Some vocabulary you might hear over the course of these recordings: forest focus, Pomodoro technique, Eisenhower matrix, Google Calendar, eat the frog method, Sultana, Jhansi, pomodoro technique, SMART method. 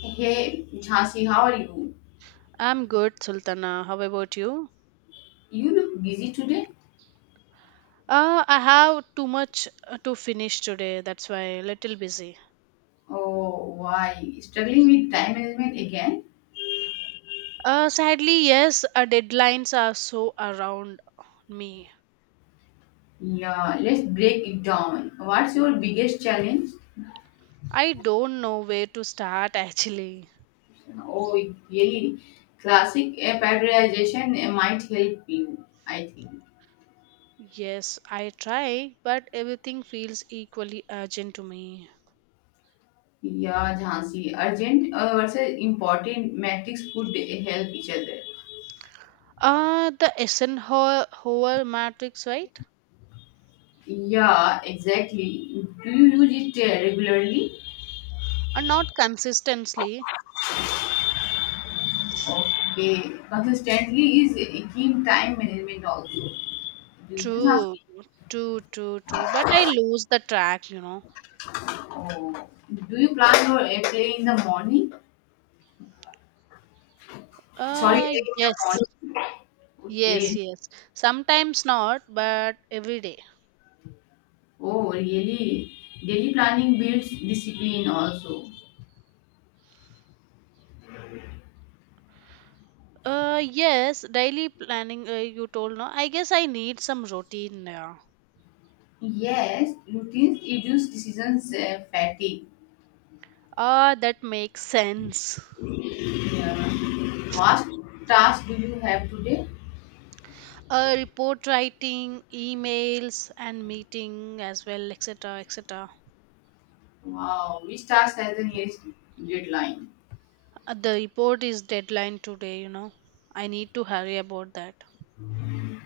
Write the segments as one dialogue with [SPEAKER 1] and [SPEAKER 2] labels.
[SPEAKER 1] Hey, Jhansi, how are you?
[SPEAKER 2] I'm good, Sultana. How about you?
[SPEAKER 1] You look busy today.
[SPEAKER 2] I have too much to finish today. That's why little busy.
[SPEAKER 1] Oh, why? Struggling with time management again?
[SPEAKER 2] Sadly, yes, deadlines are so around me.
[SPEAKER 1] Yeah, let's break it down. What's your biggest challenge?
[SPEAKER 2] I don't know where to start actually.
[SPEAKER 1] Oh, really? Classic prioritization might help you, I think.
[SPEAKER 2] Yes, I try, but everything feels equally urgent to me.
[SPEAKER 1] Yeah, Jhansi, urgent versus important metrics could help each other.
[SPEAKER 2] The Eisenhower matrix, right?
[SPEAKER 1] Yeah, exactly. Do you use it regularly?
[SPEAKER 2] Not consistently.
[SPEAKER 1] Okay, consistently is a key time management also. Do you know,
[SPEAKER 2] True,
[SPEAKER 1] Jhansi?
[SPEAKER 2] true, true, true. But I lose the track.
[SPEAKER 1] Oh, do you plan your in the morning? Sorry,
[SPEAKER 2] Uh,
[SPEAKER 1] play
[SPEAKER 2] yes.
[SPEAKER 1] in the morning.
[SPEAKER 2] Yes,
[SPEAKER 1] Okay.
[SPEAKER 2] yes. Sometimes not, but every day.
[SPEAKER 1] Oh, really? Daily planning builds discipline also.
[SPEAKER 2] Yes, daily planning. You told no. I guess I need some routine now.
[SPEAKER 1] Yes, routines reduce decisions fatigue.
[SPEAKER 2] Ah, that makes sense.
[SPEAKER 1] Yeah. What task do you have today?
[SPEAKER 2] Report writing, emails, and meeting as well, etc., etc.
[SPEAKER 1] Wow, which task has the nearest deadline?
[SPEAKER 2] The report is deadline today. I need to hurry about that.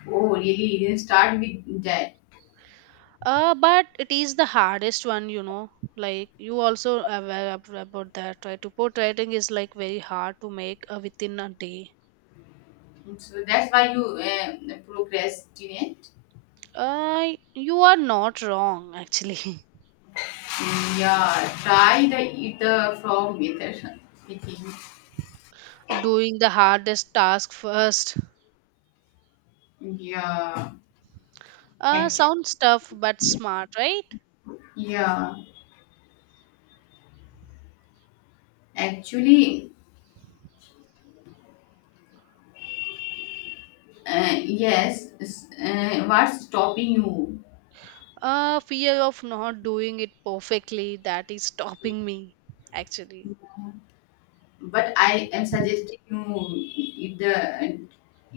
[SPEAKER 1] Oh, really? You can start with that.
[SPEAKER 2] But it is the hardest one. Like you also aware about that, right? Report writing is like very hard to make within a day.
[SPEAKER 1] So that's why you procrastinate.
[SPEAKER 2] You are not wrong, actually.
[SPEAKER 1] Yeah, try the eat the frog method thinking.
[SPEAKER 2] Doing the hardest task first.
[SPEAKER 1] Yeah,
[SPEAKER 2] Uh,
[SPEAKER 1] actually,
[SPEAKER 2] sounds tough but smart, right?
[SPEAKER 1] yeah, actually, yes. What's stopping you?
[SPEAKER 2] Fear of not doing it perfectly that is stopping me, actually.
[SPEAKER 1] But I am suggesting you eat the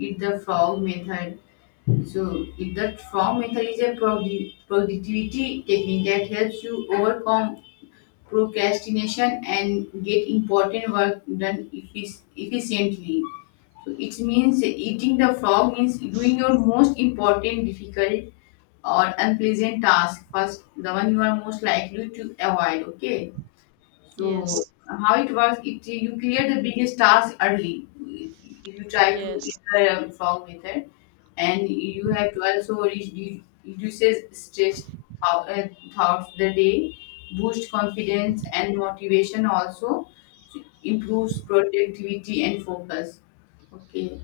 [SPEAKER 1] eat the frog method. So eat the frog method is a productivity technique that helps you overcome procrastination and get important work done efficiently. So it means eating the frog means doing your most important, difficult, or unpleasant task first, the one you are most likely to avoid. Okay. So
[SPEAKER 2] Yes,
[SPEAKER 1] how it works? It you create the biggest task early. If you try to
[SPEAKER 2] yes,
[SPEAKER 1] enter a frog method, and you have to also reduces stress thou- uh, throughout the day, boost confidence and motivation also, so improves productivity and focus. Okay.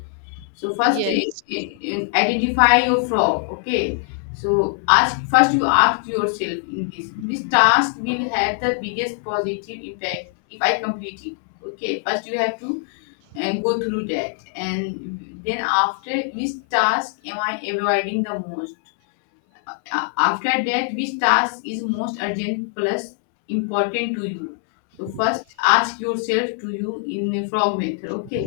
[SPEAKER 1] So first,
[SPEAKER 2] yes.
[SPEAKER 1] identify your frog. Okay. So ask first. You ask yourself in this. This task will have the biggest positive impact if I complete it. Okay. First, you have to and go through that, and then after, which task am I avoiding the most? After that, which task is most urgent plus important to you? So first ask yourself to you in a frog method. Okay.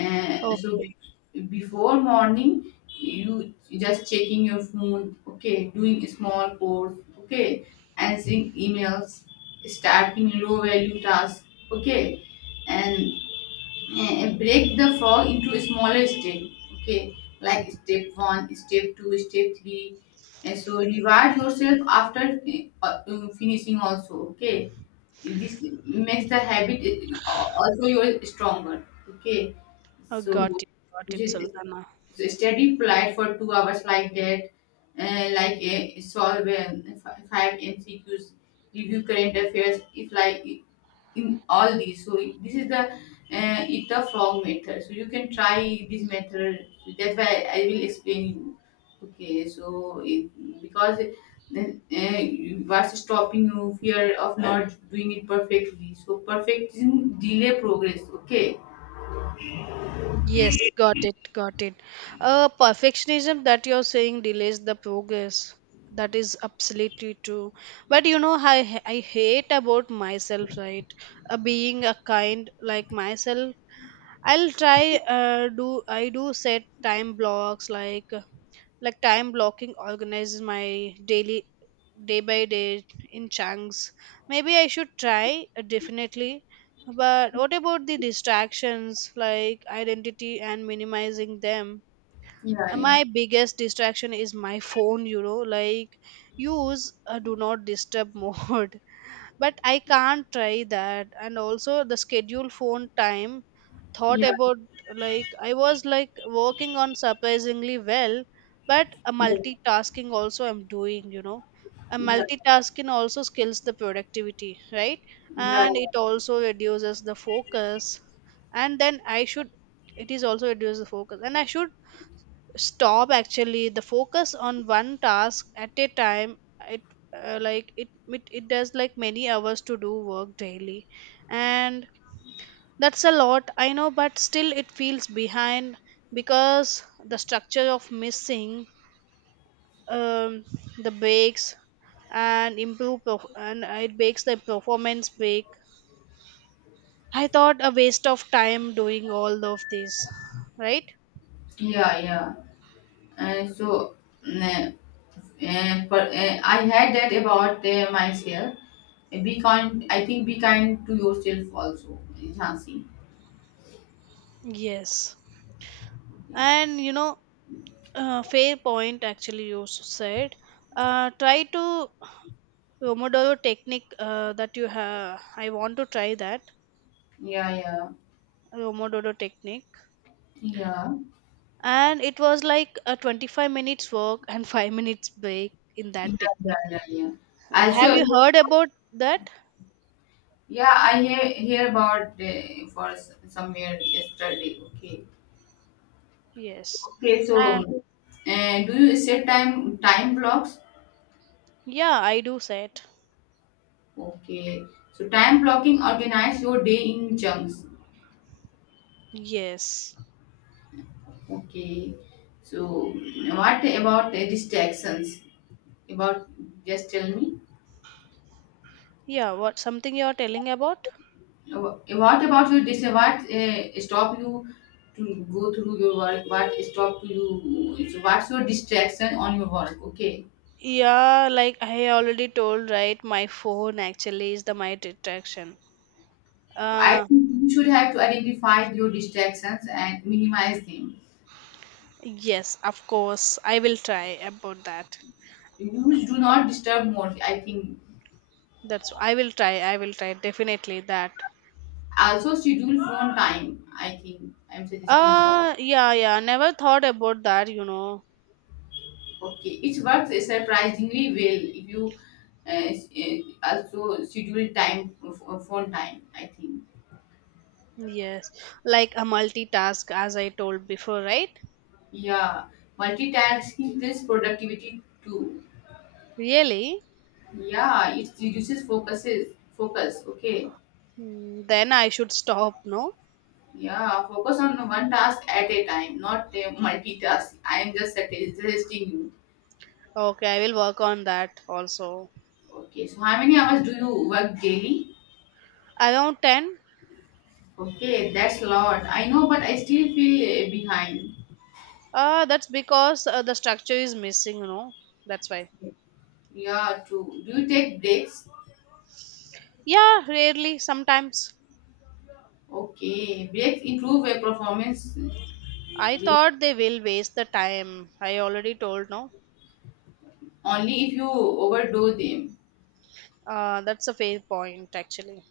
[SPEAKER 1] So
[SPEAKER 2] Okay,
[SPEAKER 1] before morning, you just checking your phone, okay, doing small course, okay, answering emails, starting low value tasks, okay, and break the frog into smaller step. Okay, like step one, step two, step three, and so reward yourself after finishing also. Okay, this makes the habit also your stronger. Okay,
[SPEAKER 2] I
[SPEAKER 1] so
[SPEAKER 2] got it,
[SPEAKER 1] you-
[SPEAKER 2] Sultana.
[SPEAKER 1] so steady polite for 2 hours like that, like solve five mcqs, review current affairs if like, in all these. So this is the eat the frog method. So you can try this method. So that's why I will explain you. Okay, so it, because then what's stopping you? Fear of not doing it perfectly. So perfecting delay progress. Okay.
[SPEAKER 2] Yes, got it, got it. Perfectionism that you're saying delays the progress. That is absolutely true. But I hate about myself, right? Being a kind like myself. I'll try do I do set time blocks like time blocking organizes my daily day by day in chunks. Maybe I should try definitely. But what about the distractions like identity and minimizing them?
[SPEAKER 1] Yeah,
[SPEAKER 2] Uh,
[SPEAKER 1] yeah,
[SPEAKER 2] My biggest distraction is my phone, like use a do not disturb mode, but I can't try that. And also the schedule phone time thought
[SPEAKER 1] yeah,
[SPEAKER 2] about, like I was like working on surprisingly well, but a
[SPEAKER 1] yeah,
[SPEAKER 2] multitasking also I'm doing. A
[SPEAKER 1] yeah,
[SPEAKER 2] multitasking also skills the productivity, right?
[SPEAKER 1] yeah,
[SPEAKER 2] And it also reduces the focus. And then I should, it is also reduces the focus. And I should stop actually the focus on one task at a time it Like it does like many hours to do work daily, and that's a lot, I know, but still it feels behind because the structure of missing um, the breaks, and and it breaks the performance break. I thought a waste of time doing all of this, right?
[SPEAKER 1] yeah, yeah. And so. mm, but I had that about myself. Be kind. I think be kind to yourself also, Jhansi.
[SPEAKER 2] Yes, and you know. Fair point, actually, you said. Try to Pomodoro technique that you have. I want to try that
[SPEAKER 1] Yeah, yeah,
[SPEAKER 2] Pomodoro technique.
[SPEAKER 1] yeah,
[SPEAKER 2] And it was like a 25 minutes work and 5 minutes break in that
[SPEAKER 1] yeah, yeah,
[SPEAKER 2] technique.
[SPEAKER 1] yeah, yeah.
[SPEAKER 2] Have
[SPEAKER 1] Also,
[SPEAKER 2] you heard about that?
[SPEAKER 1] yeah, I hear about somewhere yesterday. Okay,
[SPEAKER 2] Yes.
[SPEAKER 1] okay.
[SPEAKER 2] Uh,
[SPEAKER 1] So, do you set time blocks?
[SPEAKER 2] yeah, I do said.
[SPEAKER 1] Okay. So time blocking organize your day in chunks.
[SPEAKER 2] Yes.
[SPEAKER 1] Okay. So what about distractions? About just tell me.
[SPEAKER 2] Yeah, what something you're telling about?
[SPEAKER 1] What about your dis? What stop you to go through your work? What stop you? So what's your distraction on your work? Okay,
[SPEAKER 2] Yeah, like I already told, right? My phone actually is the my distraction.
[SPEAKER 1] I
[SPEAKER 2] Uh,
[SPEAKER 1] think you should have to identify your distractions and minimize them.
[SPEAKER 2] Yes, of course. I will try about that.
[SPEAKER 1] You do not disturb more. I think
[SPEAKER 2] That's I will try. I will try definitely that.
[SPEAKER 1] also schedule phone time. I think I'm suggesting you.
[SPEAKER 2] Yeah, yeah. Never thought about that.
[SPEAKER 1] Okay, it works surprisingly well if you uh, s- uh, also schedule time phone time. I think.
[SPEAKER 2] Yes. Like a multitask as I told before, right?
[SPEAKER 1] Yeah, multitasking this productivity too.
[SPEAKER 2] Really?
[SPEAKER 1] Yeah, it reduces focus. Okay.
[SPEAKER 2] Then I should stop, no?
[SPEAKER 1] Yeah, focus on one task at a time, not multitask. I am just suggesting you.
[SPEAKER 2] Okay, I will work on that also.
[SPEAKER 1] Okay, so how many hours do you work daily?
[SPEAKER 2] Around 10?
[SPEAKER 1] Okay, that's a lot. I know, but I still feel behind.
[SPEAKER 2] That's because the structure is missing. That's why.
[SPEAKER 1] Yeah, true. Do you take breaks?
[SPEAKER 2] Yeah, rarely sometimes.
[SPEAKER 1] Okay, breaks improve your performance
[SPEAKER 2] I thought they will waste the time. I already told no.
[SPEAKER 1] only if you overdo them.
[SPEAKER 2] That's a fair point, actually.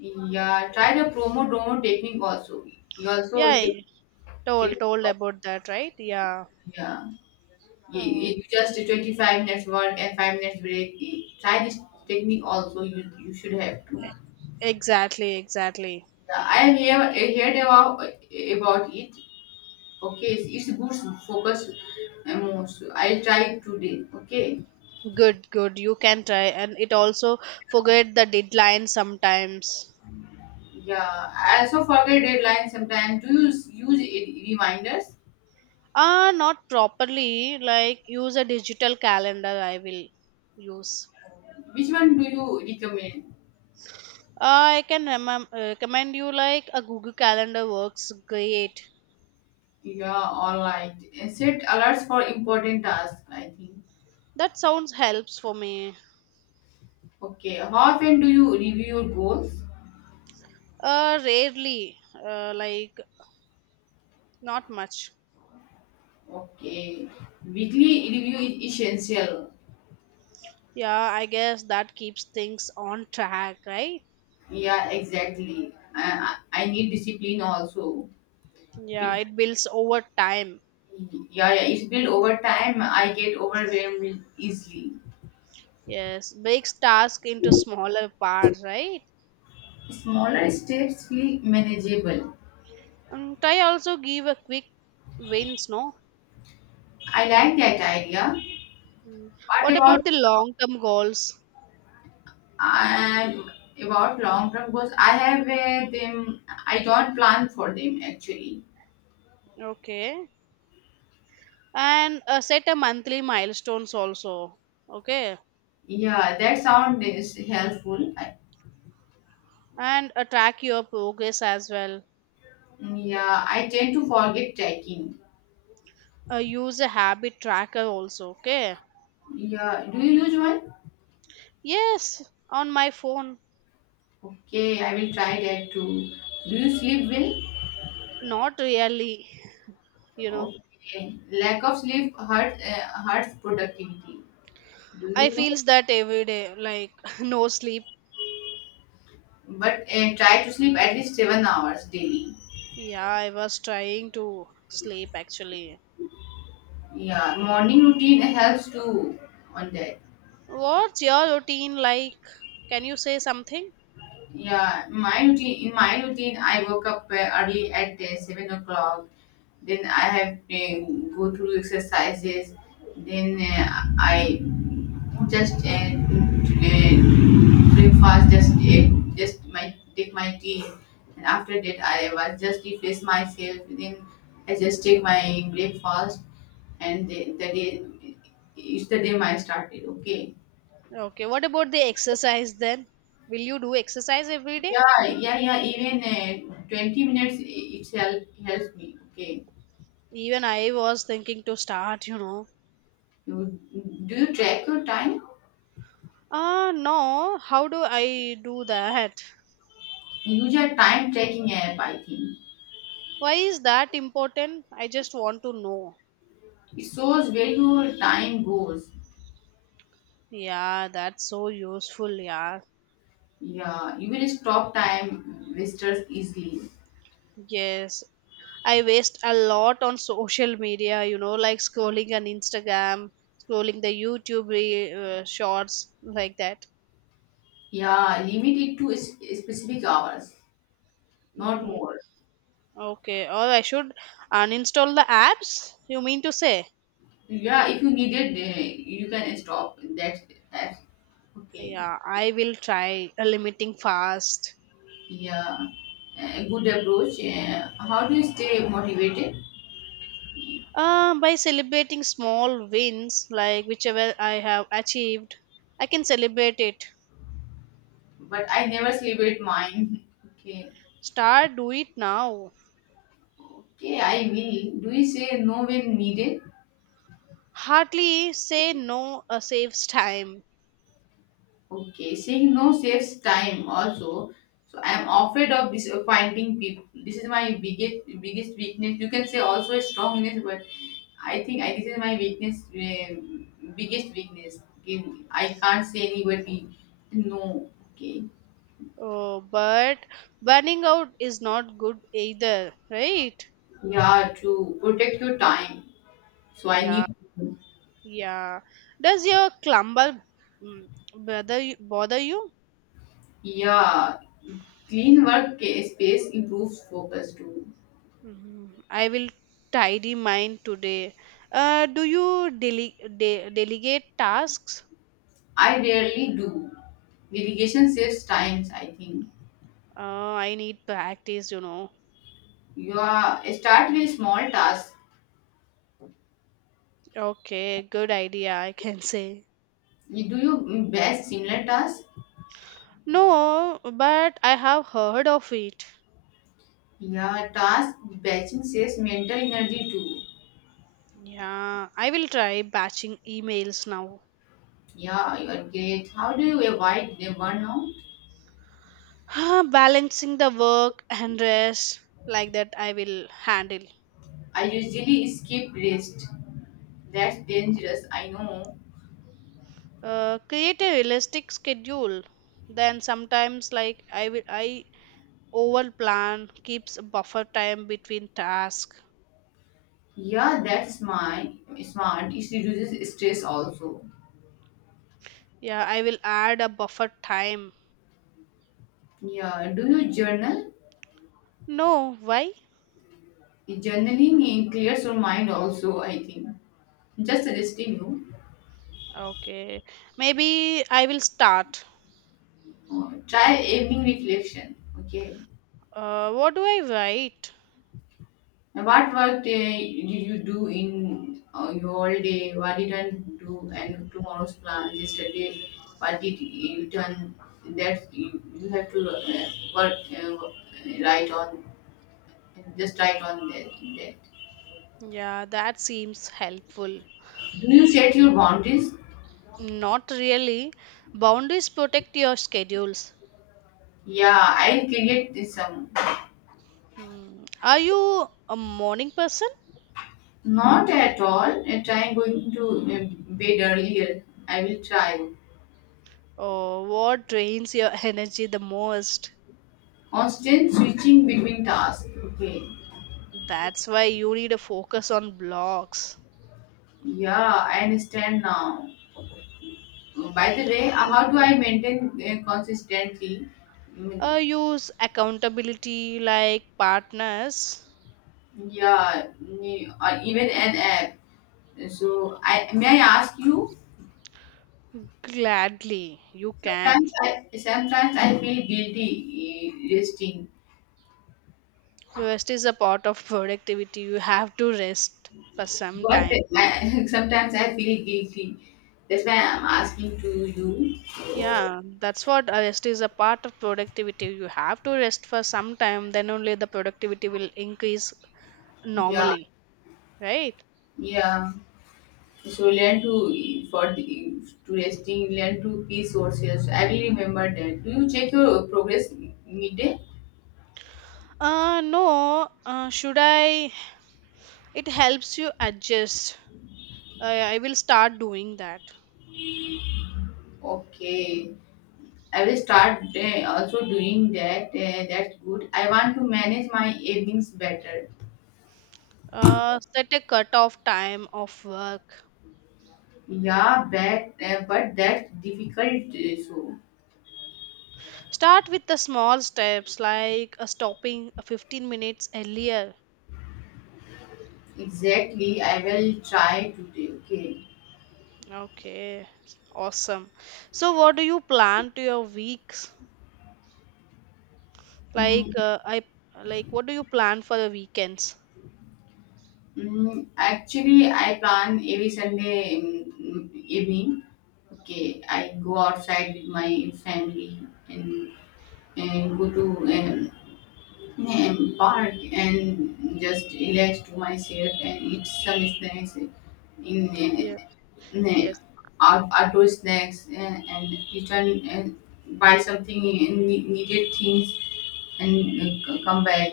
[SPEAKER 1] Yeah, try the promo domo technique also. You
[SPEAKER 2] Yeah,
[SPEAKER 1] also
[SPEAKER 2] I
[SPEAKER 1] take,
[SPEAKER 2] told about that, right? Yeah.
[SPEAKER 1] yeah.
[SPEAKER 2] Uh,
[SPEAKER 1] You just 25 minutes work and 5 minutes break. Try this technique also. You should have to.
[SPEAKER 2] exactly, exactly.
[SPEAKER 1] Yeah, I have I heard about it. Okay, it's good focus and most. I'll try it today. Okay.
[SPEAKER 2] Good, good. You can try, and it also forget the deadline sometimes.
[SPEAKER 1] Yeah, I also forget deadlines sometimes. Do you use reminders?
[SPEAKER 2] Ah, not properly. Like use a digital calendar. I will use.
[SPEAKER 1] Which one do you recommend?
[SPEAKER 2] I can recommend you like a Google Calendar works great.
[SPEAKER 1] Yeah, all right. Set alerts for important tasks, I think.
[SPEAKER 2] That sounds helps for me.
[SPEAKER 1] Okay, how often do you review your goals?
[SPEAKER 2] Rarely. Like not much.
[SPEAKER 1] Okay, weekly review is essential.
[SPEAKER 2] Yeah, I guess that keeps things on track, right?
[SPEAKER 1] Yeah, exactly. I I need discipline also.
[SPEAKER 2] Yeah,
[SPEAKER 1] It,
[SPEAKER 2] it builds over time.
[SPEAKER 1] yeah, yeah, it's built over time. I get overwhelmed easily.
[SPEAKER 2] Yes, breaks tasks into smaller parts, right?
[SPEAKER 1] Smaller steps feel manageable.
[SPEAKER 2] And try also give a quick wins, no?
[SPEAKER 1] I like that idea. What
[SPEAKER 2] What about
[SPEAKER 1] about
[SPEAKER 2] the long term goals?
[SPEAKER 1] and about long term goals I have them, I don't plan for them actually.
[SPEAKER 2] Okay. And set a monthly milestones also. Okay.
[SPEAKER 1] Yeah that sound is helpful I,
[SPEAKER 2] And track your progress as well.
[SPEAKER 1] yeah I tend to forget tracking.
[SPEAKER 2] Use a habit tracker also. Okay.
[SPEAKER 1] Yeah do you use one?
[SPEAKER 2] Yes, on my phone.
[SPEAKER 1] Okay I will try that too. Do you sleep well?
[SPEAKER 2] Not really, you know.
[SPEAKER 1] Okay, lack of sleep hurts productivity, do
[SPEAKER 2] I
[SPEAKER 1] you know?
[SPEAKER 2] feels that every day, like no sleep.
[SPEAKER 1] But try to sleep at least 7 hours daily.
[SPEAKER 2] Yeah, I was trying to sleep actually.
[SPEAKER 1] Yeah, morning routine helps too, on that.
[SPEAKER 2] What's your routine like? Can you say something?
[SPEAKER 1] Yeah, my routine. In my routine, I woke up early at 7 o'clock. Then I have to go through exercises. Then I just breakfast. Just my take my tea, and after that I was just refresh myself. Then I just take my breakfast, and the day my started. Okay.
[SPEAKER 2] Okay, what about the exercise then? Will you do exercise every day?
[SPEAKER 1] Yeah,
[SPEAKER 2] It,
[SPEAKER 1] yeah, yeah. Even 20 minutes itself helps me. Okay.
[SPEAKER 2] even I was thinking to start.
[SPEAKER 1] You, do you track your time?
[SPEAKER 2] Ah, no, how do I do that?
[SPEAKER 1] Use a time tracking app, I think.
[SPEAKER 2] Why is that important? I just want to know.
[SPEAKER 1] It shows where your time goes.
[SPEAKER 2] Yeah, that's so useful, yeah.
[SPEAKER 1] Yeah, you will stop time wasters easily.
[SPEAKER 2] Yes, I waste a lot on social media, like scrolling on Instagram, scrolling the YouTube shorts, like that.
[SPEAKER 1] Yeah, limit it to specific hours, not
[SPEAKER 2] Mm,
[SPEAKER 1] more.
[SPEAKER 2] okay, or I should uninstall the apps, you mean to say?
[SPEAKER 1] Yeah, if you need it, you can stop. That's okay.
[SPEAKER 2] Yeah, I will try limiting fast.
[SPEAKER 1] Yeah, good approach. How do you stay motivated?
[SPEAKER 2] By celebrating small wins, like whichever I have achieved, I can celebrate it.
[SPEAKER 1] But I never celebrate mine. Okay.
[SPEAKER 2] Start, do it now.
[SPEAKER 1] Okay, I will. Do you say no when needed?
[SPEAKER 2] Hardly say no saves time.
[SPEAKER 1] Okay, saying no saves time also. So I am afraid of disappointing people. This is my biggest weakness. You can say also a strongness, but I think this is my weakness, biggest weakness. Okay, I can't say anybody no. Okay,
[SPEAKER 2] Oh, but burning out is not good either, right?
[SPEAKER 1] yeah, to protect your time. So I
[SPEAKER 2] Yeah,
[SPEAKER 1] need.
[SPEAKER 2] yeah. Does your clumber bother you? Bother you?
[SPEAKER 1] Yeah, clean work space improves focus too.
[SPEAKER 2] Mhm. I will tidy mine today. Do you delegate tasks?
[SPEAKER 1] I rarely do. Delegation saves times, I think.
[SPEAKER 2] I need practice.
[SPEAKER 1] Yeah, start with small tasks.
[SPEAKER 2] Okay, good idea, I can say.
[SPEAKER 1] Do you batch similar tasks?
[SPEAKER 2] No, but I have heard of it.
[SPEAKER 1] Yeah, task batching saves mental energy too.
[SPEAKER 2] Yeah, I will try batching emails now.
[SPEAKER 1] Yeah, you are great. How do you avoid the burnout?
[SPEAKER 2] Balancing the work and rest, like that I will handle.
[SPEAKER 1] I usually skip rest. That's dangerous, I know.
[SPEAKER 2] Create a realistic schedule. Then sometimes, like, I over plan, keeps a buffer time between tasks.
[SPEAKER 1] Yeah, that's my smart. It reduces stress also.
[SPEAKER 2] Yeah, I will add a buffer time.
[SPEAKER 1] Yeah, do you journal?
[SPEAKER 2] No, why?
[SPEAKER 1] Journaling clears your mind also, I think. Just suggesting you.
[SPEAKER 2] Okay, maybe I will start.
[SPEAKER 1] Try evening reflection. Okay.
[SPEAKER 2] What do I write?
[SPEAKER 1] Now, what work day did you do in your whole day? What didn't do? And tomorrow's plan, yesterday, what did you done? That you have to write on, just write on that.
[SPEAKER 2] Yeah, that seems helpful.
[SPEAKER 1] Do you set your boundaries?
[SPEAKER 2] Not really. Boundaries protect your schedules.
[SPEAKER 1] Yeah, I'll create this some.
[SPEAKER 2] Hmm. Are you a morning person?
[SPEAKER 1] Not at all. At I'm going to bed earlier. I will try.
[SPEAKER 2] Or what drains your energy the most?
[SPEAKER 1] Constant switching between tasks. Okay.
[SPEAKER 2] That's why you need a focus on blocks.
[SPEAKER 1] Yeah, I understand now. By the way, how do I maintain consistently? Mm,
[SPEAKER 2] Use accountability like partners.
[SPEAKER 1] Yeah, or even an app. So, I may I ask you?
[SPEAKER 2] Gladly, you can.
[SPEAKER 1] Sometimes I feel guilty resting,
[SPEAKER 2] Rest is a part of productivity. You have to rest for some
[SPEAKER 1] but
[SPEAKER 2] time.
[SPEAKER 1] I, sometimes I feel guilty. That's why I'm asking to you.
[SPEAKER 2] Yeah, that's what, rest is a part of productivity. You have to rest for some time, then only the productivity will increase
[SPEAKER 1] Yeah,
[SPEAKER 2] normally, right?
[SPEAKER 1] yeah. So learn to for the- to resting, learn to be sources. I will remember that. Do you check your progress midday?
[SPEAKER 2] No, should I? It helps you adjust. I will start doing that.
[SPEAKER 1] Okay, I will start also doing that. That's good. I want to manage my evenings better.
[SPEAKER 2] Set a cutoff time of work.
[SPEAKER 1] Yeah, but that's difficult. So
[SPEAKER 2] Start with the small steps like stopping 15 minutes earlier.
[SPEAKER 1] exactly, I will try today. Okay.
[SPEAKER 2] Okay, awesome. So, what do you plan to your weeks? Like,
[SPEAKER 1] Mm,
[SPEAKER 2] I like what do you plan for the weekends?
[SPEAKER 1] Actually, I plan every Sunday evening. Okay, I go outside with my family and, and go to park and just relax to myself and eat some snacks
[SPEAKER 2] Yeah,
[SPEAKER 1] in
[SPEAKER 2] yes,
[SPEAKER 1] outdoor snacks and return and buy something in needed things and come back.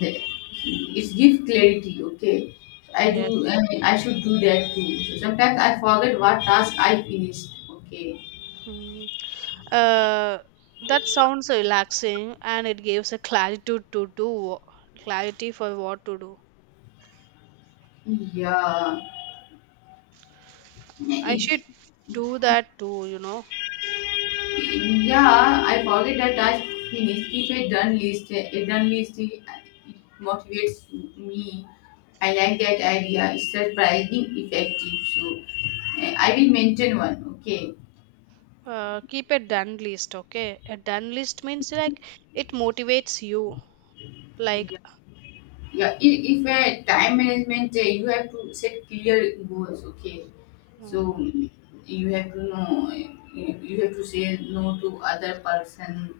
[SPEAKER 1] The, it gives clarity. Okay, I do. I,
[SPEAKER 2] yes.
[SPEAKER 1] mean, I should do that too. So sometimes I forget what task I finished. Okay,
[SPEAKER 2] Hmm. Uh, that sounds relaxing and it gives a clarity for what to do.
[SPEAKER 1] yeah,
[SPEAKER 2] I should
[SPEAKER 1] it,
[SPEAKER 2] do that too.
[SPEAKER 1] yeah. I forget that task finished. Keep a done list. A done list it motivates me. I like that idea. It's surprising effective. So I will maintain one. Okay,
[SPEAKER 2] Keep a done list, okay? A done list means like it motivates you. Like,
[SPEAKER 1] yeah, if time management, you have to set clear goals. Okay, so
[SPEAKER 2] uh,
[SPEAKER 1] you have to know, you have to say no to other person,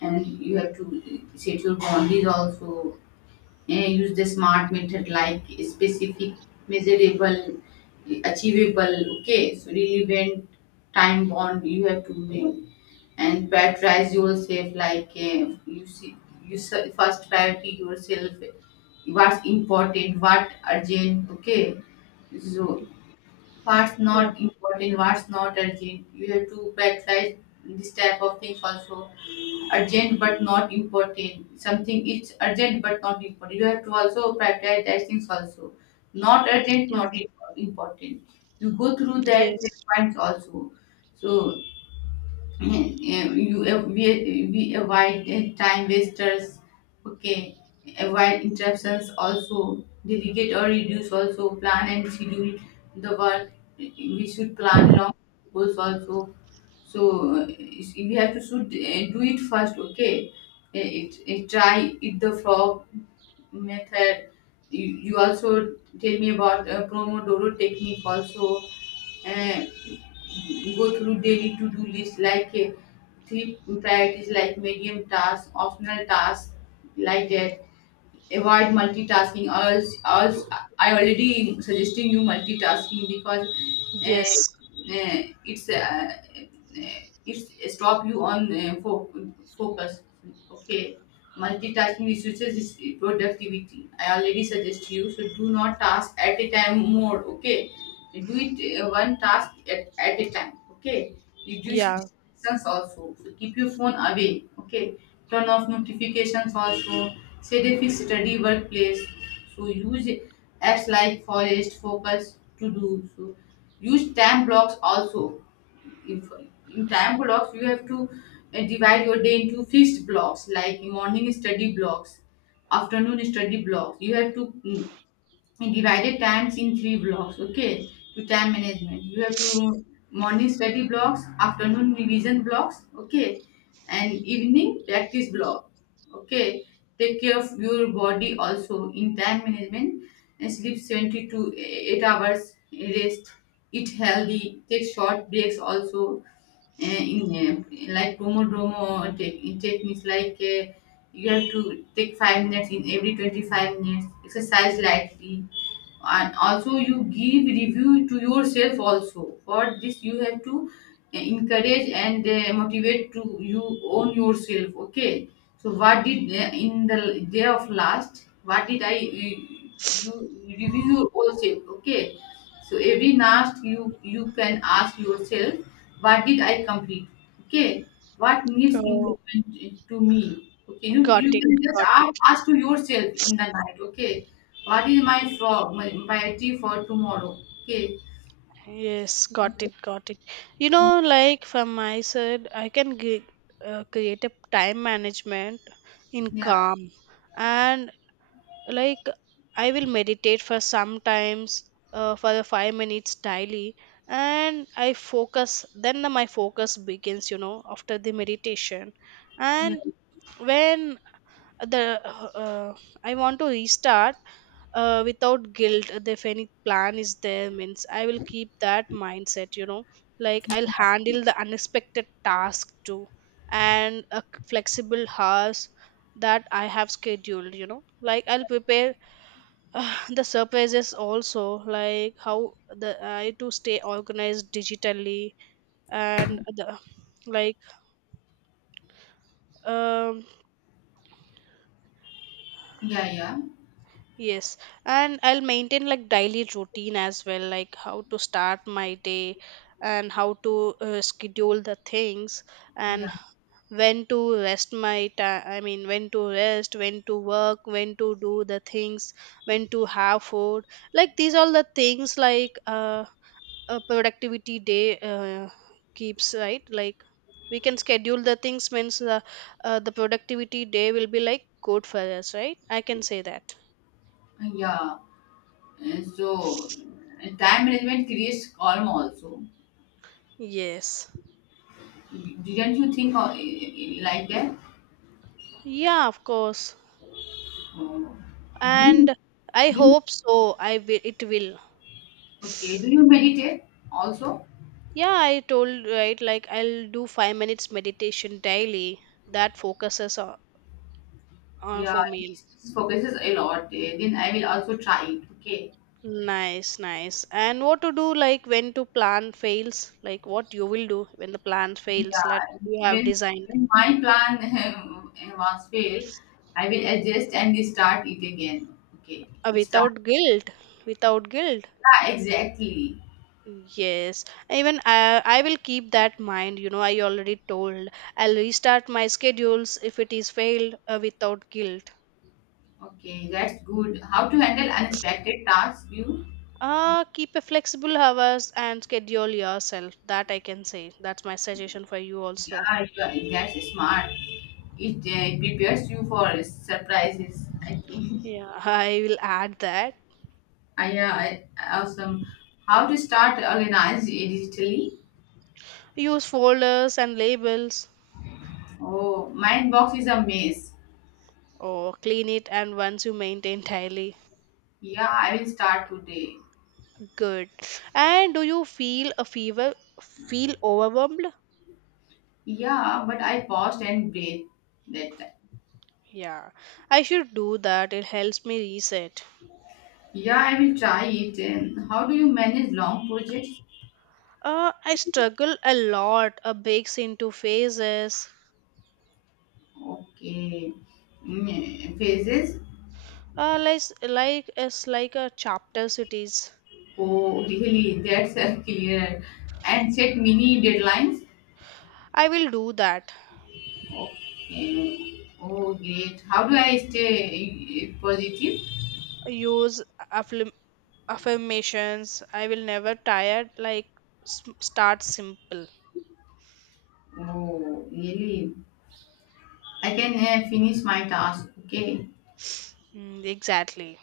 [SPEAKER 1] and you have to set your boundaries also. Use the smart method like specific, measurable, achievable, okay, so relevant, time bound, you have to make, and prioritize yourself like, you see you first priority yourself. What's important, what urgent, okay, so what's
[SPEAKER 2] yeah,
[SPEAKER 1] not important, what's not urgent, you have to prioritize this type of things also. Urgent but not important. Something is urgent but not important. You have to also prioritize that things also. Not urgent, not
[SPEAKER 2] yes,
[SPEAKER 1] im- important. You go through that
[SPEAKER 2] yes,
[SPEAKER 1] checkpoints also. So Eh, you avoid, we avoid time wasters, okay, avoid interruptions also, delegate or reduce also, plan and schedule the work. We should plan long goals also. So we have to should do it first, okay. Eh, it Try it, the frog method. You also tell me about pomodoro technique also. uh, Go through daily to-do list like three priorities like medium tasks, optional tasks like that. Avoid multitasking also. I already suggesting you multitasking because uh,
[SPEAKER 2] yes,
[SPEAKER 1] uh, it's uh, uh, it's stop you on focus, okay. Multitasking reduces is productivity. I already suggest you, so do not task at a time more, okay. Do it, one task at a time, okay. Reduce
[SPEAKER 2] yeah.
[SPEAKER 1] distractions also, so keep your phone away, okay. Turn off notifications also, set a fixed study workplace. So use apps like forest focus to do so. Use time blocks also. If in time blocks, you have to divide your day into fixed blocks like morning study blocks, afternoon study blocks. You have to I divided times in three blocks, okay, to time management. You have to morning study blocks, afternoon revision blocks, okay, and evening practice block, okay. Take care of your body also in time management, and sleep 72 to 8 hours, rest, eat healthy, take short breaks also, in like pomodoro techniques like, you have to take 5 minutes in every 25 minutes, exercise lightly. And also you give review to yourself also. For this you have to encourage and motivate to you, own yourself, okay. So what did in the day of last, what did I you review your own self, okay. So every night you can ask yourself, what did I complete? Okay, what needs
[SPEAKER 2] Oh,
[SPEAKER 1] improvement to me? Okay, you,
[SPEAKER 2] got
[SPEAKER 1] you
[SPEAKER 2] it,
[SPEAKER 1] can just
[SPEAKER 2] got it.
[SPEAKER 1] ask, ask to yourself in the night. Okay, what is my flaw, my priority for tomorrow? Okay,
[SPEAKER 2] Yes, got it, got it. Like from my side, I can create a time management in
[SPEAKER 1] yeah,
[SPEAKER 2] calm, and like I will meditate for sometimes for the 5 minutes daily, and I focus. Then my focus begins. After the meditation,
[SPEAKER 1] yeah,
[SPEAKER 2] and when the uh, I want to restart without guilt, if any plan is there means I will keep that mindset, like I'll handle the unexpected task too, and a flexible hours that I have scheduled, like I'll prepare the surprises also, like how the I to stay organized digitally and the like um
[SPEAKER 1] yeah, yeah,
[SPEAKER 2] Yes, and I'll maintain like daily routine as well, like how to start my day and how to schedule the things
[SPEAKER 1] yeah,
[SPEAKER 2] and when to rest my time. I mean, when to rest, when to work, when to do the things, when to have food. Like these all the things like a productivity day keeps right. Like we can schedule the things means the productivity day will be like good for us, right? I can say that.
[SPEAKER 1] yeah. And so, and time management creates calm also.
[SPEAKER 2] Yes.
[SPEAKER 1] Didn't you think of, like that?
[SPEAKER 2] Yeah, of course.
[SPEAKER 1] Oh. Do you?
[SPEAKER 2] And I
[SPEAKER 1] Do you
[SPEAKER 2] hope so. It will.
[SPEAKER 1] Okay, do you meditate also?
[SPEAKER 2] Yeah, I told right, like I'll do 5 minutes meditation daily that focuses on,
[SPEAKER 1] Yeah,
[SPEAKER 2] for me.
[SPEAKER 1] this focuses a lot. Then I will also try it. Okay.
[SPEAKER 2] Nice, nice. And what to do like when to plan fails? Like what you will do when the plan fails that
[SPEAKER 1] Yeah,
[SPEAKER 2] you have
[SPEAKER 1] when
[SPEAKER 2] designed.
[SPEAKER 1] my plan was failed, I will adjust and start it again. Okay,
[SPEAKER 2] uh,
[SPEAKER 1] start.
[SPEAKER 2] without guilt, without guilt.
[SPEAKER 1] Yeah, exactly.
[SPEAKER 2] Yes, even I will keep that mind. I already told I'll restart my schedules if it is failed without guilt.
[SPEAKER 1] Okay, that's good. How to handle unexpected tasks? You,
[SPEAKER 2] Keep a flexible hours and schedule yourself. That I can say. That's my suggestion for you also.
[SPEAKER 1] yeah. You are, that's smart. It prepares you for surprises, I think.
[SPEAKER 2] Yeah, I will add that.
[SPEAKER 1] Awesome. How to start organize it digitally?
[SPEAKER 2] Use folders and labels
[SPEAKER 1] Oh, my box is a mess.
[SPEAKER 2] or clean it and once you maintain daily.
[SPEAKER 1] Yeah, I will start today.
[SPEAKER 2] Good. And do you feel a fever feel overwhelmed?
[SPEAKER 1] Yeah, but I paused and breathed that time.
[SPEAKER 2] Yeah. I should do that. It helps me reset.
[SPEAKER 1] Yeah, I will try it. And how do you manage long projects?
[SPEAKER 2] I struggle a lot. A breaks into phases.
[SPEAKER 1] Okay, mm, phases.
[SPEAKER 2] Like it's like a chapter cities.
[SPEAKER 1] Oh, really? That's clear. And set mini deadlines.
[SPEAKER 2] I will do that.
[SPEAKER 1] Okay. Oh, great. How do I stay positive?
[SPEAKER 2] Use affirm- affirmations. I will never tired, like start simple.
[SPEAKER 1] Oh, really? I can finish my task. Okay.
[SPEAKER 2] Exactly.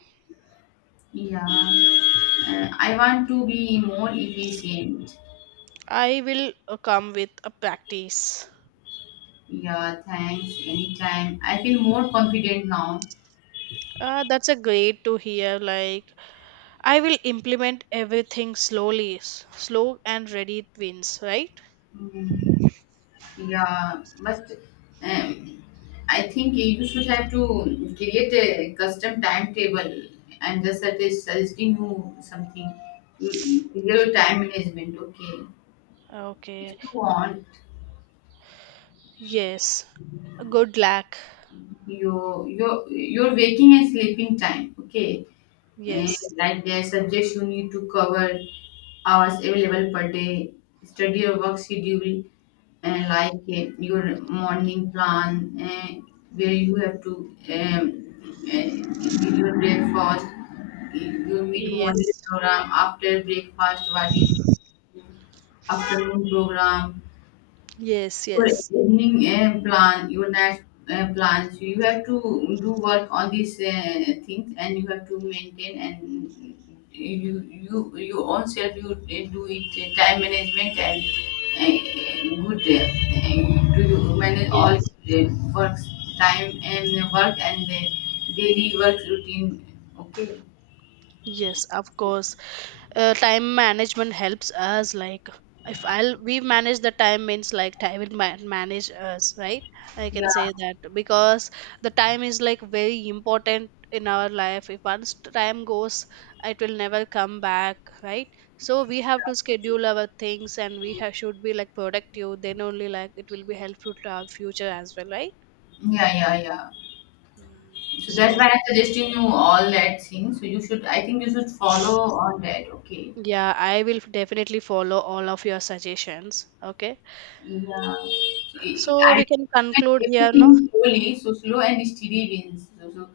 [SPEAKER 1] Yeah. I want to be more efficient.
[SPEAKER 2] I will come with a practice.
[SPEAKER 1] Yeah. Thanks. Anytime. I feel more confident now.
[SPEAKER 2] That's a great to hear, like I will implement everything slowly, slow and ready wins, right?
[SPEAKER 1] Mm, yeah. But um, I think you should have to create a custom timetable, and just that is suggesting you something. Mm,
[SPEAKER 2] Ye-
[SPEAKER 1] your time management. Okay. If
[SPEAKER 2] okay,
[SPEAKER 1] you want,
[SPEAKER 2] yes, good luck.
[SPEAKER 1] your waking and sleeping time, okay, and
[SPEAKER 2] Yes,
[SPEAKER 1] like the subjects you need to cover, hours available per day, study your work schedule, and like your morning plan, and where you have to do your breakfast, your mid morning
[SPEAKER 2] yes,
[SPEAKER 1] program after breakfast, what is afternoon program
[SPEAKER 2] yes,
[SPEAKER 1] for,
[SPEAKER 2] yes,
[SPEAKER 1] evening plan, your night plans. You have to do work on these things, and you have to maintain. And you you your own self, you do it, time management. And good do you manage all
[SPEAKER 2] yes.
[SPEAKER 1] works, time and work and, daily work routine, okay,
[SPEAKER 2] Yes, of course. Time management helps us. Like, if I'll we manage the time means like time will manage us, right? I
[SPEAKER 1] yeah,
[SPEAKER 2] can say that because the time is like very important in our life. If once time goes, it will never come back, right? So we have to schedule our things, and should be like productive. Then only like it will be helpful to our future as well, right?
[SPEAKER 1] yeah, yeah, yeah.
[SPEAKER 2] Mm.
[SPEAKER 1] So that's why
[SPEAKER 2] So,
[SPEAKER 1] I'm suggesting you all that thing, so you should, I think you should follow on that, okay.
[SPEAKER 2] yeah, I will definitely follow all of your suggestions. Okay.
[SPEAKER 1] Yeah.
[SPEAKER 2] So
[SPEAKER 1] I
[SPEAKER 2] we can conclude
[SPEAKER 1] implement
[SPEAKER 2] here, no?
[SPEAKER 1] everything slowly, so slow and steady wins. So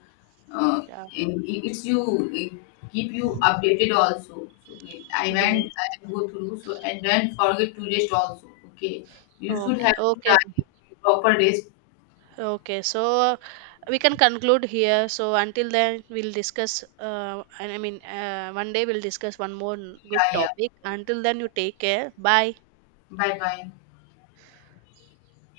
[SPEAKER 1] uh,
[SPEAKER 2] Yeah.
[SPEAKER 1] it's you, it keep you updated also. So okay,
[SPEAKER 2] Yes.
[SPEAKER 1] I go through so, and don't forget to rest also. Okay, you should
[SPEAKER 2] Okay.
[SPEAKER 1] have to try
[SPEAKER 2] Okay.
[SPEAKER 1] proper rest.
[SPEAKER 2] Okay. So we can conclude here. So until then, we'll discuss. And I mean, one day we'll discuss one more good
[SPEAKER 1] Yeah, yeah.
[SPEAKER 2] topic. Until then, you take care. Bye.
[SPEAKER 1] Bye bye.